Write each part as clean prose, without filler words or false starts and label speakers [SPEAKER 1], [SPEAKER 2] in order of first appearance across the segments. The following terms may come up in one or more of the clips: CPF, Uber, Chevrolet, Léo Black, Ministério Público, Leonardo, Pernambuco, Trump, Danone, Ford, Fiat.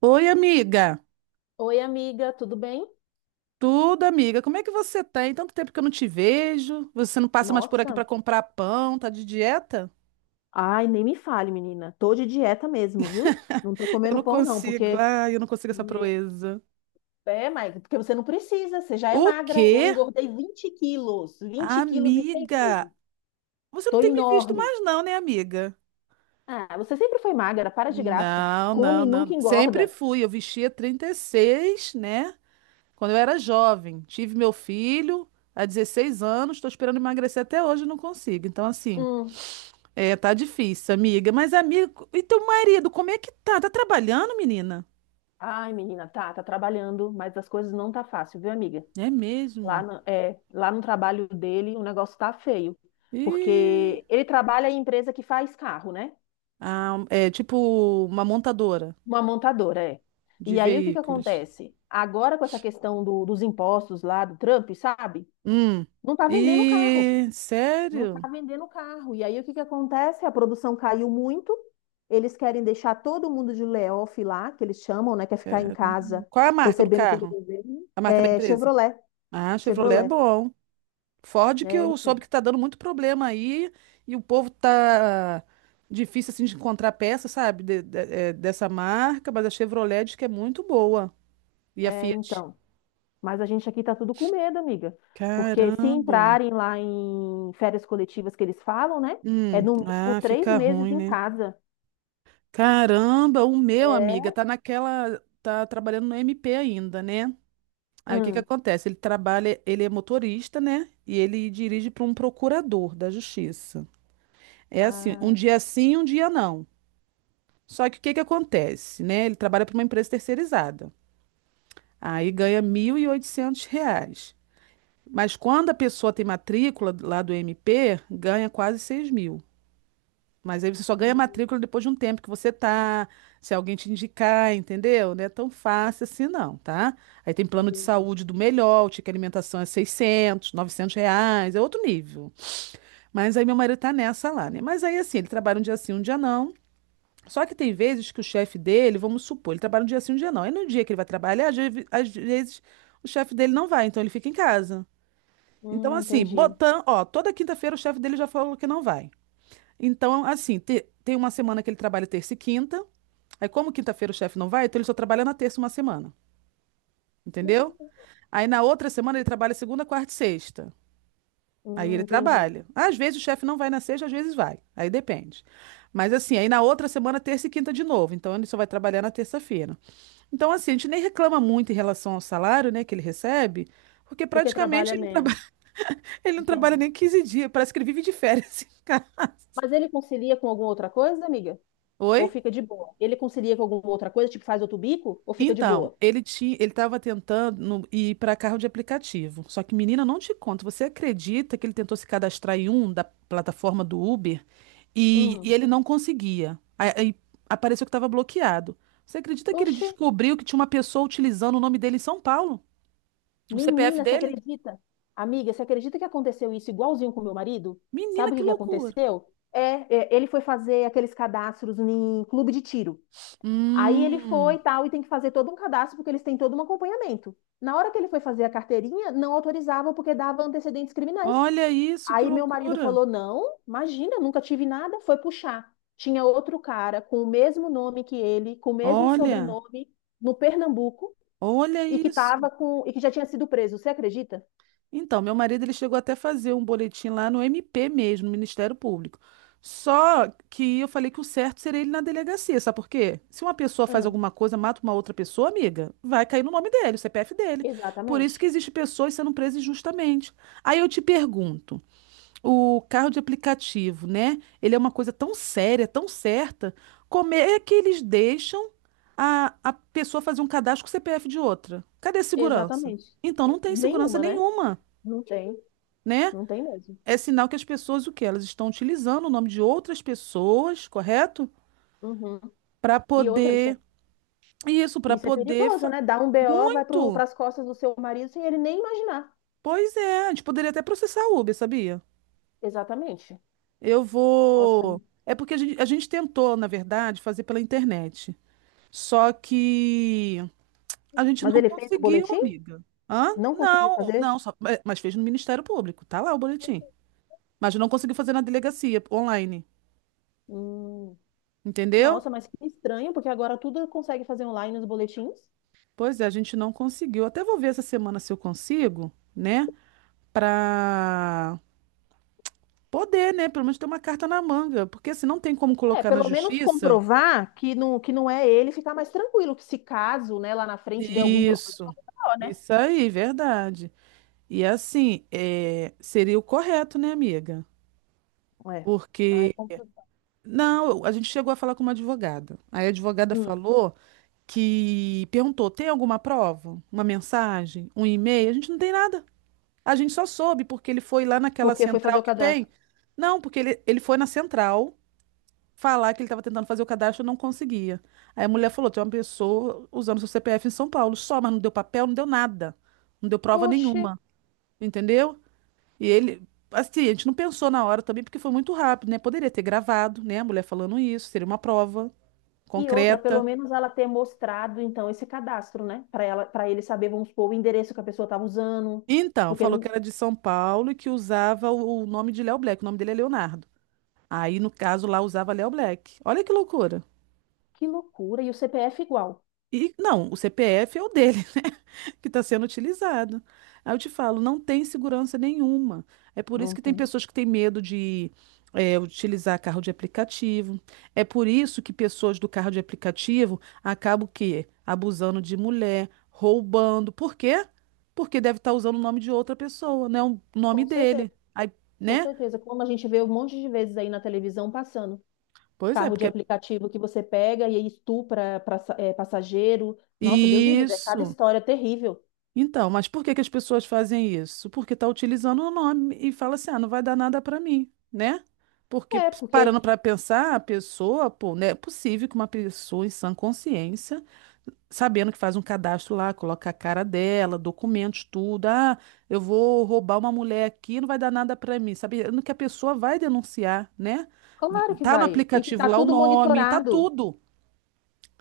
[SPEAKER 1] Oi, amiga.
[SPEAKER 2] Oi, amiga, tudo bem?
[SPEAKER 1] Tudo, amiga. Como é que você tá? Tem tanto tempo que eu não te vejo. Você não passa mais por aqui pra
[SPEAKER 2] Nossa,
[SPEAKER 1] comprar pão, tá de dieta?
[SPEAKER 2] ai, nem me fale, menina. Tô de dieta mesmo, viu? Não tô
[SPEAKER 1] Eu
[SPEAKER 2] comendo
[SPEAKER 1] não
[SPEAKER 2] pão, não,
[SPEAKER 1] consigo.
[SPEAKER 2] porque.
[SPEAKER 1] Ai, eu não consigo essa
[SPEAKER 2] Me-
[SPEAKER 1] proeza.
[SPEAKER 2] é, Maica, porque você não precisa, você já é
[SPEAKER 1] O
[SPEAKER 2] magra. Eu
[SPEAKER 1] quê?
[SPEAKER 2] engordei 20 quilos, 20 quilos em seis
[SPEAKER 1] Amiga,
[SPEAKER 2] meses.
[SPEAKER 1] você não
[SPEAKER 2] Tô
[SPEAKER 1] tem me visto
[SPEAKER 2] enorme.
[SPEAKER 1] mais não, né, amiga?
[SPEAKER 2] Ah, você sempre foi magra, para de graça.
[SPEAKER 1] Não,
[SPEAKER 2] Come
[SPEAKER 1] não,
[SPEAKER 2] e nunca
[SPEAKER 1] não. Sempre
[SPEAKER 2] engorda.
[SPEAKER 1] fui. Eu vestia 36, né? Quando eu era jovem. Tive meu filho há 16 anos, tô esperando emagrecer até hoje, e não consigo. Então, assim,
[SPEAKER 2] Hum.
[SPEAKER 1] é, tá difícil, amiga. Mas, amiga, e teu marido, como é que tá? Tá trabalhando, menina?
[SPEAKER 2] Ai, menina, tá, tá trabalhando, mas as coisas não tá fácil, viu, amiga?
[SPEAKER 1] É
[SPEAKER 2] Lá
[SPEAKER 1] mesmo?
[SPEAKER 2] no, é, lá no trabalho dele, o negócio tá feio,
[SPEAKER 1] Ih.
[SPEAKER 2] porque ele trabalha em empresa que faz carro, né?
[SPEAKER 1] Ah, é tipo uma montadora
[SPEAKER 2] Uma montadora, é.
[SPEAKER 1] de
[SPEAKER 2] E aí o que que
[SPEAKER 1] veículos.
[SPEAKER 2] acontece? Agora com essa questão do- dos impostos lá do Trump, sabe?
[SPEAKER 1] Hum.
[SPEAKER 2] Não tá vendendo carro.
[SPEAKER 1] E
[SPEAKER 2] Não tá
[SPEAKER 1] sério?
[SPEAKER 2] vendendo carro. E aí o que que acontece? A produção caiu muito. Eles querem deixar todo mundo de layoff lá, que eles chamam, né? Quer ficar em
[SPEAKER 1] Cara.
[SPEAKER 2] casa
[SPEAKER 1] Qual é a marca do
[SPEAKER 2] recebendo pelo
[SPEAKER 1] carro?
[SPEAKER 2] governo.
[SPEAKER 1] A marca da
[SPEAKER 2] É
[SPEAKER 1] empresa?
[SPEAKER 2] Chevrolet.
[SPEAKER 1] Ah, Chevrolet é
[SPEAKER 2] Chevrolet.
[SPEAKER 1] bom. Ford que
[SPEAKER 2] É,
[SPEAKER 1] eu soube
[SPEAKER 2] então.
[SPEAKER 1] que tá dando muito problema aí e o povo tá difícil assim de encontrar peça, sabe, dessa marca, mas a Chevrolet diz que é muito boa. E a
[SPEAKER 2] É,
[SPEAKER 1] Fiat?
[SPEAKER 2] então. Mas a gente aqui tá tudo com medo, amiga. Porque se
[SPEAKER 1] Caramba.
[SPEAKER 2] entrarem lá em férias coletivas que eles falam, né? É no mínimo
[SPEAKER 1] Ah,
[SPEAKER 2] três
[SPEAKER 1] fica
[SPEAKER 2] meses
[SPEAKER 1] ruim,
[SPEAKER 2] em
[SPEAKER 1] né?
[SPEAKER 2] casa.
[SPEAKER 1] Caramba, o meu, amiga,
[SPEAKER 2] É?
[SPEAKER 1] tá naquela, tá trabalhando no MP ainda, né? Aí o que que
[SPEAKER 2] Hum.
[SPEAKER 1] acontece? Ele trabalha, ele é motorista, né? E ele dirige para um procurador da justiça. É assim, um
[SPEAKER 2] Ah,
[SPEAKER 1] dia sim, um dia não. Só que o que que acontece, né? Ele trabalha para uma empresa terceirizada. Aí ganha R$ 1.800. Mas quando a pessoa tem matrícula lá do MP, ganha quase 6 mil. Mas aí você só ganha
[SPEAKER 2] hum,
[SPEAKER 1] matrícula depois de um tempo que você tá, se alguém te indicar, entendeu? Não é tão fácil assim não, tá? Aí tem plano de
[SPEAKER 2] entendi.
[SPEAKER 1] saúde do melhor, o ticket alimentação é 600 900 reais, é outro nível. Mas aí meu marido tá nessa lá, né? Mas aí assim, ele trabalha um dia sim, um dia não. Só que tem vezes que o chefe dele, vamos supor, ele trabalha um dia sim, um dia não. Aí no dia que ele vai trabalhar, às vezes o chefe dele não vai, então ele fica em casa. Então assim,
[SPEAKER 2] Entendi.
[SPEAKER 1] botando, ó, toda quinta-feira o chefe dele já falou que não vai. Então, assim, tem uma semana que ele trabalha terça e quinta. Aí, como quinta-feira o chefe não vai, então ele só trabalha na terça uma semana. Entendeu? Aí, na outra semana, ele trabalha segunda, quarta e sexta. Aí ele
[SPEAKER 2] Entendi.
[SPEAKER 1] trabalha. Às vezes o chefe não vai na sexta, às vezes vai. Aí depende. Mas assim, aí na outra semana, terça e quinta de novo. Então ele só vai trabalhar na terça-feira. Então, assim, a gente nem reclama muito em relação ao salário, né, que ele recebe, porque
[SPEAKER 2] Porque
[SPEAKER 1] praticamente
[SPEAKER 2] trabalha
[SPEAKER 1] ele não trabalha,
[SPEAKER 2] menos.
[SPEAKER 1] ele não trabalha
[SPEAKER 2] Entendi.
[SPEAKER 1] nem 15 dias. Parece que ele vive de férias.
[SPEAKER 2] Mas ele concilia com alguma outra coisa, amiga?
[SPEAKER 1] Oi?
[SPEAKER 2] Ou fica de boa? Ele concilia com alguma outra coisa, tipo faz outro bico? Ou fica de
[SPEAKER 1] Então,
[SPEAKER 2] boa?
[SPEAKER 1] ele tinha, ele estava tentando ir para carro de aplicativo. Só que, menina, não te conto. Você acredita que ele tentou se cadastrar em um da plataforma do Uber e,
[SPEAKER 2] Hum.
[SPEAKER 1] e ele não conseguia? Aí apareceu que estava bloqueado. Você acredita que ele
[SPEAKER 2] Oxi.
[SPEAKER 1] descobriu que tinha uma pessoa utilizando o nome dele em São Paulo? O CPF
[SPEAKER 2] Menina, você
[SPEAKER 1] dele?
[SPEAKER 2] acredita? Amiga, você acredita que aconteceu isso igualzinho com meu marido?
[SPEAKER 1] Menina,
[SPEAKER 2] Sabe o
[SPEAKER 1] que
[SPEAKER 2] que que
[SPEAKER 1] loucura!
[SPEAKER 2] aconteceu? Ele foi fazer aqueles cadastros em clube de tiro. Aí ele foi
[SPEAKER 1] Hum,
[SPEAKER 2] e tal, e tem que fazer todo um cadastro porque eles têm todo um acompanhamento. Na hora que ele foi fazer a carteirinha, não autorizavam porque dava antecedentes criminais.
[SPEAKER 1] olha isso, que
[SPEAKER 2] Aí meu marido
[SPEAKER 1] loucura!
[SPEAKER 2] falou: não, imagina, nunca tive nada. Foi puxar. Tinha outro cara com o mesmo nome que ele, com o mesmo
[SPEAKER 1] Olha,
[SPEAKER 2] sobrenome, no Pernambuco,
[SPEAKER 1] olha
[SPEAKER 2] e que
[SPEAKER 1] isso.
[SPEAKER 2] tava com, e que já tinha sido preso. Você acredita?
[SPEAKER 1] Então, meu marido ele chegou até a fazer um boletim lá no MP mesmo, no Ministério Público. Só que eu falei que o certo seria ele na delegacia, sabe por quê? Se uma pessoa faz
[SPEAKER 2] Hum,
[SPEAKER 1] alguma coisa, mata uma outra pessoa, amiga, vai cair no nome dele, o CPF dele. Por isso que
[SPEAKER 2] exatamente.
[SPEAKER 1] existe pessoas sendo presas injustamente. Aí eu te pergunto, o carro de aplicativo, né? Ele é uma coisa tão séria, tão certa, como é que eles deixam a pessoa fazer um cadastro com o CPF de outra? Cadê a segurança?
[SPEAKER 2] Exatamente.
[SPEAKER 1] Então não tem segurança
[SPEAKER 2] Nenhuma, né?
[SPEAKER 1] nenhuma,
[SPEAKER 2] Não tem.
[SPEAKER 1] né?
[SPEAKER 2] Não tem mesmo.
[SPEAKER 1] É sinal que as pessoas, o quê? Elas estão utilizando o nome de outras pessoas, correto?
[SPEAKER 2] Uhum.
[SPEAKER 1] Para
[SPEAKER 2] E outra,
[SPEAKER 1] poder. Isso, para
[SPEAKER 2] isso é
[SPEAKER 1] poder.
[SPEAKER 2] perigoso,
[SPEAKER 1] fa-
[SPEAKER 2] né? Dá um BO, vai
[SPEAKER 1] Muito!
[SPEAKER 2] para as costas do seu marido sem ele nem imaginar.
[SPEAKER 1] Pois é, a gente poderia até processar a Uber, sabia?
[SPEAKER 2] Exatamente.
[SPEAKER 1] Eu
[SPEAKER 2] Nossa.
[SPEAKER 1] vou. É porque a gente tentou, na verdade, fazer pela internet. Só que a gente
[SPEAKER 2] Mas
[SPEAKER 1] não
[SPEAKER 2] ele fez o
[SPEAKER 1] conseguiu,
[SPEAKER 2] boletim?
[SPEAKER 1] amiga. Hã?
[SPEAKER 2] Não conseguiu
[SPEAKER 1] Não,
[SPEAKER 2] fazer?
[SPEAKER 1] não, só... é, mas fez no Ministério Público. Tá lá o boletim. Mas não conseguiu fazer na delegacia online.
[SPEAKER 2] Hum.
[SPEAKER 1] Entendeu?
[SPEAKER 2] Nossa, mas que estranho, porque agora tudo consegue fazer online nos boletins.
[SPEAKER 1] Pois é, a gente não conseguiu. Até vou ver essa semana se eu consigo, né? Pra poder, né? Pelo menos ter uma carta na manga. Porque se não tem como
[SPEAKER 2] É,
[SPEAKER 1] colocar na
[SPEAKER 2] pelo menos
[SPEAKER 1] justiça.
[SPEAKER 2] comprovar que não é ele, ficar mais tranquilo, que se caso, né, lá na frente der algum problema, é
[SPEAKER 1] Isso.
[SPEAKER 2] o BO, né?
[SPEAKER 1] Isso aí, verdade. E assim, é, seria o correto, né, amiga?
[SPEAKER 2] É. Ai,
[SPEAKER 1] Porque.
[SPEAKER 2] compro-
[SPEAKER 1] Não, a gente chegou a falar com uma advogada. Aí a advogada
[SPEAKER 2] Hum.
[SPEAKER 1] falou que perguntou: tem alguma prova? Uma mensagem? Um e-mail? A gente não tem nada. A gente só soube porque ele foi lá naquela
[SPEAKER 2] Porque foi fazer
[SPEAKER 1] central
[SPEAKER 2] o
[SPEAKER 1] que tem.
[SPEAKER 2] cadastro.
[SPEAKER 1] Não, porque ele foi na central falar que ele estava tentando fazer o cadastro e não conseguia. Aí a mulher falou: tem uma pessoa usando seu CPF em São Paulo só, mas não deu papel, não deu nada. Não deu prova
[SPEAKER 2] Poxa,
[SPEAKER 1] nenhuma. Entendeu? E ele, assim, a gente não pensou na hora também, porque foi muito rápido, né? Poderia ter gravado, né? A mulher falando isso, seria uma prova
[SPEAKER 2] e outra, pelo
[SPEAKER 1] concreta.
[SPEAKER 2] menos ela ter mostrado então esse cadastro, né? Para ela, para ele saber, vamos supor, o endereço que a pessoa estava usando.
[SPEAKER 1] Então,
[SPEAKER 2] Porque
[SPEAKER 1] falou que
[SPEAKER 2] não-
[SPEAKER 1] era de São Paulo e que usava o nome de Léo Black. O nome dele é Leonardo. Aí, no caso, lá usava Léo Black. Olha que loucura.
[SPEAKER 2] que loucura, e o CPF igual.
[SPEAKER 1] E não, o CPF é o dele, né? Que está sendo utilizado. Aí eu te falo, não tem segurança nenhuma. É por isso
[SPEAKER 2] Não
[SPEAKER 1] que tem
[SPEAKER 2] tem.
[SPEAKER 1] pessoas que têm medo de utilizar carro de aplicativo. É por isso que pessoas do carro de aplicativo acabam o quê? Abusando de mulher, roubando. Por quê? Porque deve estar usando o nome de outra pessoa, né? O nome
[SPEAKER 2] Com certeza,
[SPEAKER 1] dele. Aí,
[SPEAKER 2] com
[SPEAKER 1] né?
[SPEAKER 2] certeza. Como a gente vê um monte de vezes aí na televisão passando.
[SPEAKER 1] Pois é,
[SPEAKER 2] Carro de
[SPEAKER 1] porque. É
[SPEAKER 2] aplicativo que você pega e aí estupra pra, é, passageiro. Nossa, Deus me livre, é cada
[SPEAKER 1] Isso.
[SPEAKER 2] história terrível.
[SPEAKER 1] Então, mas por que que as pessoas fazem isso? Porque tá utilizando o nome e fala assim, ah, não vai dar nada para mim, né? Porque
[SPEAKER 2] É, porque
[SPEAKER 1] parando para pensar, a pessoa, pô, né? É possível que uma pessoa em sã consciência, sabendo que faz um cadastro lá, coloca a cara dela, documentos, tudo, ah, eu vou roubar uma mulher aqui, não vai dar nada para mim, sabendo que a pessoa vai denunciar, né?
[SPEAKER 2] claro que
[SPEAKER 1] Tá no
[SPEAKER 2] vai. E que
[SPEAKER 1] aplicativo
[SPEAKER 2] tá
[SPEAKER 1] lá o
[SPEAKER 2] tudo
[SPEAKER 1] nome, tá
[SPEAKER 2] monitorado.
[SPEAKER 1] tudo.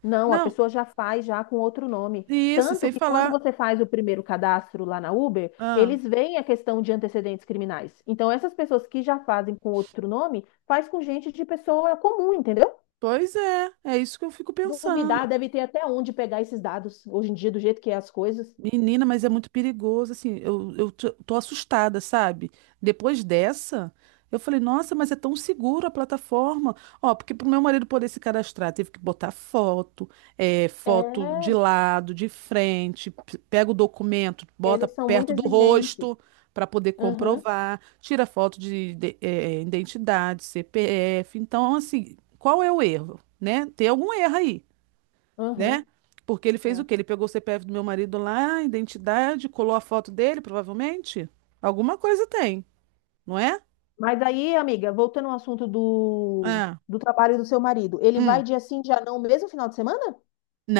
[SPEAKER 2] Não, a
[SPEAKER 1] Não,
[SPEAKER 2] pessoa já faz já com outro nome.
[SPEAKER 1] isso, e
[SPEAKER 2] Tanto
[SPEAKER 1] sem
[SPEAKER 2] que quando
[SPEAKER 1] falar,
[SPEAKER 2] você faz o primeiro cadastro lá na Uber,
[SPEAKER 1] ah,
[SPEAKER 2] eles veem a questão de antecedentes criminais. Então, essas pessoas que já fazem com outro nome, faz com gente de pessoa comum, entendeu?
[SPEAKER 1] pois é, é isso que eu fico
[SPEAKER 2] Se
[SPEAKER 1] pensando.
[SPEAKER 2] duvidar, deve ter até onde pegar esses dados hoje em dia, do jeito que é as coisas.
[SPEAKER 1] Menina, mas é muito perigoso, assim, eu tô assustada, sabe? Depois dessa, eu falei, nossa, mas é tão seguro a plataforma. Ó, porque pro meu marido poder se cadastrar, teve que botar foto, é, foto
[SPEAKER 2] É,
[SPEAKER 1] de lado, de frente, pega o documento, bota
[SPEAKER 2] eles são muito
[SPEAKER 1] perto do
[SPEAKER 2] exigentes.
[SPEAKER 1] rosto para poder
[SPEAKER 2] Uhum,
[SPEAKER 1] comprovar, tira foto de, identidade, CPF. Então, assim, qual é o erro, né? Tem algum erro aí né?
[SPEAKER 2] uhum,
[SPEAKER 1] Porque ele fez o
[SPEAKER 2] é.
[SPEAKER 1] quê? Ele pegou o CPF do meu marido lá, a identidade, colou a foto dele, provavelmente. Alguma coisa tem, não é?
[SPEAKER 2] Mas aí, amiga, voltando ao assunto do,
[SPEAKER 1] Ah,
[SPEAKER 2] do trabalho do seu marido, ele
[SPEAKER 1] hum.
[SPEAKER 2] vai dia sim, dia não, mesmo final de semana?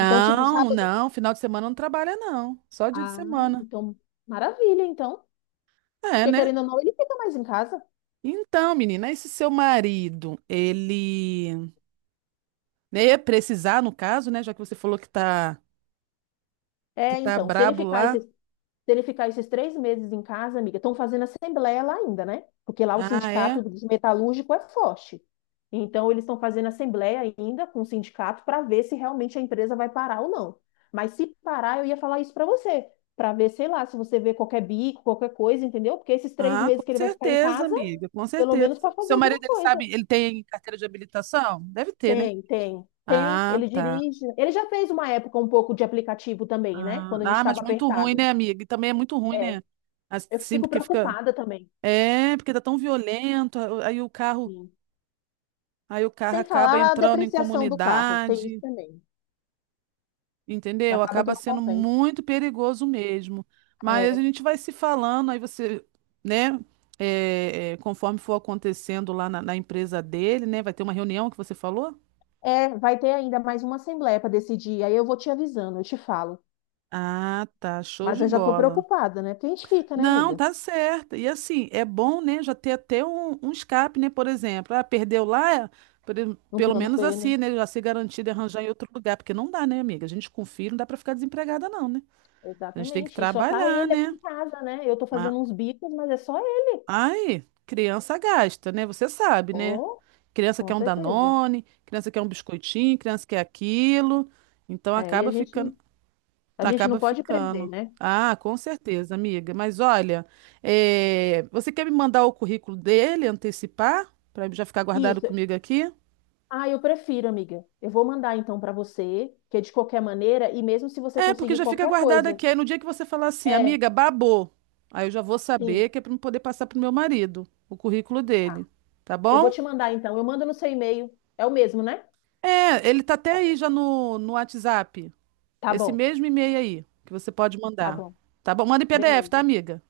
[SPEAKER 2] Então, tipo, sábado.
[SPEAKER 1] não, final de semana não trabalha, não. Só dia de
[SPEAKER 2] Ah,
[SPEAKER 1] semana.
[SPEAKER 2] então, maravilha, então.
[SPEAKER 1] É,
[SPEAKER 2] Porque
[SPEAKER 1] né?
[SPEAKER 2] querendo ou não, ele fica mais em casa.
[SPEAKER 1] Então, menina, esse seu marido, ele né, ia precisar, no caso, né? Já que você falou que
[SPEAKER 2] É,
[SPEAKER 1] tá
[SPEAKER 2] então, se ele
[SPEAKER 1] brabo
[SPEAKER 2] ficar
[SPEAKER 1] lá.
[SPEAKER 2] esses, se ele ficar esses 3 meses em casa, amiga, estão fazendo assembleia lá ainda, né? Porque lá o
[SPEAKER 1] Ah, é?
[SPEAKER 2] sindicato dos metalúrgicos é forte. Então, eles estão fazendo assembleia ainda com o sindicato para ver se realmente a empresa vai parar ou não. Mas se parar, eu ia falar isso para você, para ver, sei lá, se você vê qualquer bico, qualquer coisa, entendeu? Porque esses três
[SPEAKER 1] Ah, com
[SPEAKER 2] meses que ele vai ficar em
[SPEAKER 1] certeza,
[SPEAKER 2] casa,
[SPEAKER 1] amiga, com
[SPEAKER 2] pelo
[SPEAKER 1] certeza.
[SPEAKER 2] menos para fazer
[SPEAKER 1] Seu
[SPEAKER 2] alguma
[SPEAKER 1] marido, ele
[SPEAKER 2] coisa.
[SPEAKER 1] sabe, ele tem carteira de habilitação? Deve ter, né?
[SPEAKER 2] Tem, tem, tem.
[SPEAKER 1] Ah,
[SPEAKER 2] Ele
[SPEAKER 1] tá.
[SPEAKER 2] dirige. Ele já fez uma época um pouco de aplicativo também, né?
[SPEAKER 1] Ah,
[SPEAKER 2] Quando a gente
[SPEAKER 1] ah, mas
[SPEAKER 2] estava
[SPEAKER 1] muito ruim,
[SPEAKER 2] apertado.
[SPEAKER 1] né, amiga? E também é muito ruim,
[SPEAKER 2] É,
[SPEAKER 1] né?
[SPEAKER 2] eu
[SPEAKER 1] Assim,
[SPEAKER 2] fico
[SPEAKER 1] porque fica.
[SPEAKER 2] preocupada também.
[SPEAKER 1] É, porque tá tão violento.
[SPEAKER 2] Sim.
[SPEAKER 1] Aí o carro
[SPEAKER 2] Sem
[SPEAKER 1] acaba
[SPEAKER 2] falar a
[SPEAKER 1] entrando em
[SPEAKER 2] depreciação do carro, tem isso
[SPEAKER 1] comunidade,
[SPEAKER 2] também.
[SPEAKER 1] entendeu?
[SPEAKER 2] Acaba que
[SPEAKER 1] Acaba
[SPEAKER 2] não
[SPEAKER 1] sendo
[SPEAKER 2] compensa.
[SPEAKER 1] muito perigoso mesmo. Mas
[SPEAKER 2] É,
[SPEAKER 1] a gente vai se falando, aí você, né? Conforme for acontecendo lá na na empresa dele, né? Vai ter uma reunião que você falou?
[SPEAKER 2] vai ter ainda mais uma assembleia para decidir. Aí eu vou te avisando, eu te falo.
[SPEAKER 1] Ah, tá. Show
[SPEAKER 2] Mas
[SPEAKER 1] de
[SPEAKER 2] eu já estou
[SPEAKER 1] bola.
[SPEAKER 2] preocupada, né? Porque a gente fica, né,
[SPEAKER 1] Não,
[SPEAKER 2] amiga?
[SPEAKER 1] tá certo. E assim, é bom, né, já ter até um, um escape, né, por exemplo. Ah, perdeu lá,
[SPEAKER 2] No
[SPEAKER 1] pelo
[SPEAKER 2] plano
[SPEAKER 1] menos
[SPEAKER 2] B,
[SPEAKER 1] assim,
[SPEAKER 2] né?
[SPEAKER 1] né, já ser garantido e arranjar em outro lugar, porque não dá, né, amiga? A gente com filho não dá pra ficar desempregada não, né? A gente tem que
[SPEAKER 2] Exatamente. E só tá
[SPEAKER 1] trabalhar,
[SPEAKER 2] ele aqui
[SPEAKER 1] né?
[SPEAKER 2] em casa, né? Eu tô
[SPEAKER 1] Ah,
[SPEAKER 2] fazendo uns bicos, mas é só ele.
[SPEAKER 1] ai, criança gasta, né? Você sabe, né?
[SPEAKER 2] Oh,
[SPEAKER 1] Criança
[SPEAKER 2] com
[SPEAKER 1] quer um
[SPEAKER 2] certeza.
[SPEAKER 1] Danone, criança quer um biscoitinho, criança quer aquilo. Então
[SPEAKER 2] É, e a
[SPEAKER 1] acaba
[SPEAKER 2] gente
[SPEAKER 1] ficando.
[SPEAKER 2] a gente não
[SPEAKER 1] Acaba
[SPEAKER 2] pode prender,
[SPEAKER 1] ficando.
[SPEAKER 2] né?
[SPEAKER 1] Ah, com certeza, amiga. Mas olha, é, você quer me mandar o currículo dele, antecipar, para já ficar guardado
[SPEAKER 2] Isso.
[SPEAKER 1] comigo aqui?
[SPEAKER 2] Ah, eu prefiro, amiga. Eu vou mandar então para você, que é de qualquer maneira, e mesmo se você
[SPEAKER 1] É, porque
[SPEAKER 2] conseguir
[SPEAKER 1] já fica
[SPEAKER 2] qualquer
[SPEAKER 1] guardado
[SPEAKER 2] coisa.
[SPEAKER 1] aqui. Aí no dia que você falar assim,
[SPEAKER 2] É,
[SPEAKER 1] amiga, babou, aí eu já vou saber
[SPEAKER 2] sim,
[SPEAKER 1] que é para poder passar pro meu marido o currículo
[SPEAKER 2] tá.
[SPEAKER 1] dele, tá
[SPEAKER 2] Eu vou
[SPEAKER 1] bom?
[SPEAKER 2] te mandar então. Eu mando no seu e-mail. É o mesmo, né?
[SPEAKER 1] É, ele tá até aí já no, no WhatsApp,
[SPEAKER 2] Tá
[SPEAKER 1] esse
[SPEAKER 2] bom,
[SPEAKER 1] mesmo e-mail aí que você pode
[SPEAKER 2] tá
[SPEAKER 1] mandar,
[SPEAKER 2] bom.
[SPEAKER 1] tá bom? Manda em PDF, tá,
[SPEAKER 2] Beleza.
[SPEAKER 1] amiga?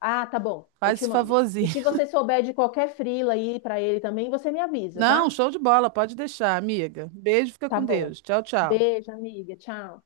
[SPEAKER 2] Ah, tá bom. Eu
[SPEAKER 1] Faz
[SPEAKER 2] te
[SPEAKER 1] esse
[SPEAKER 2] mando. E
[SPEAKER 1] favorzinho.
[SPEAKER 2] se você souber de qualquer frila aí para ele também, você me avisa,
[SPEAKER 1] Não,
[SPEAKER 2] tá?
[SPEAKER 1] show de bola, pode deixar, amiga. Beijo, fica
[SPEAKER 2] Tá
[SPEAKER 1] com
[SPEAKER 2] bom.
[SPEAKER 1] Deus. Tchau, tchau.
[SPEAKER 2] Beijo, amiga. Tchau.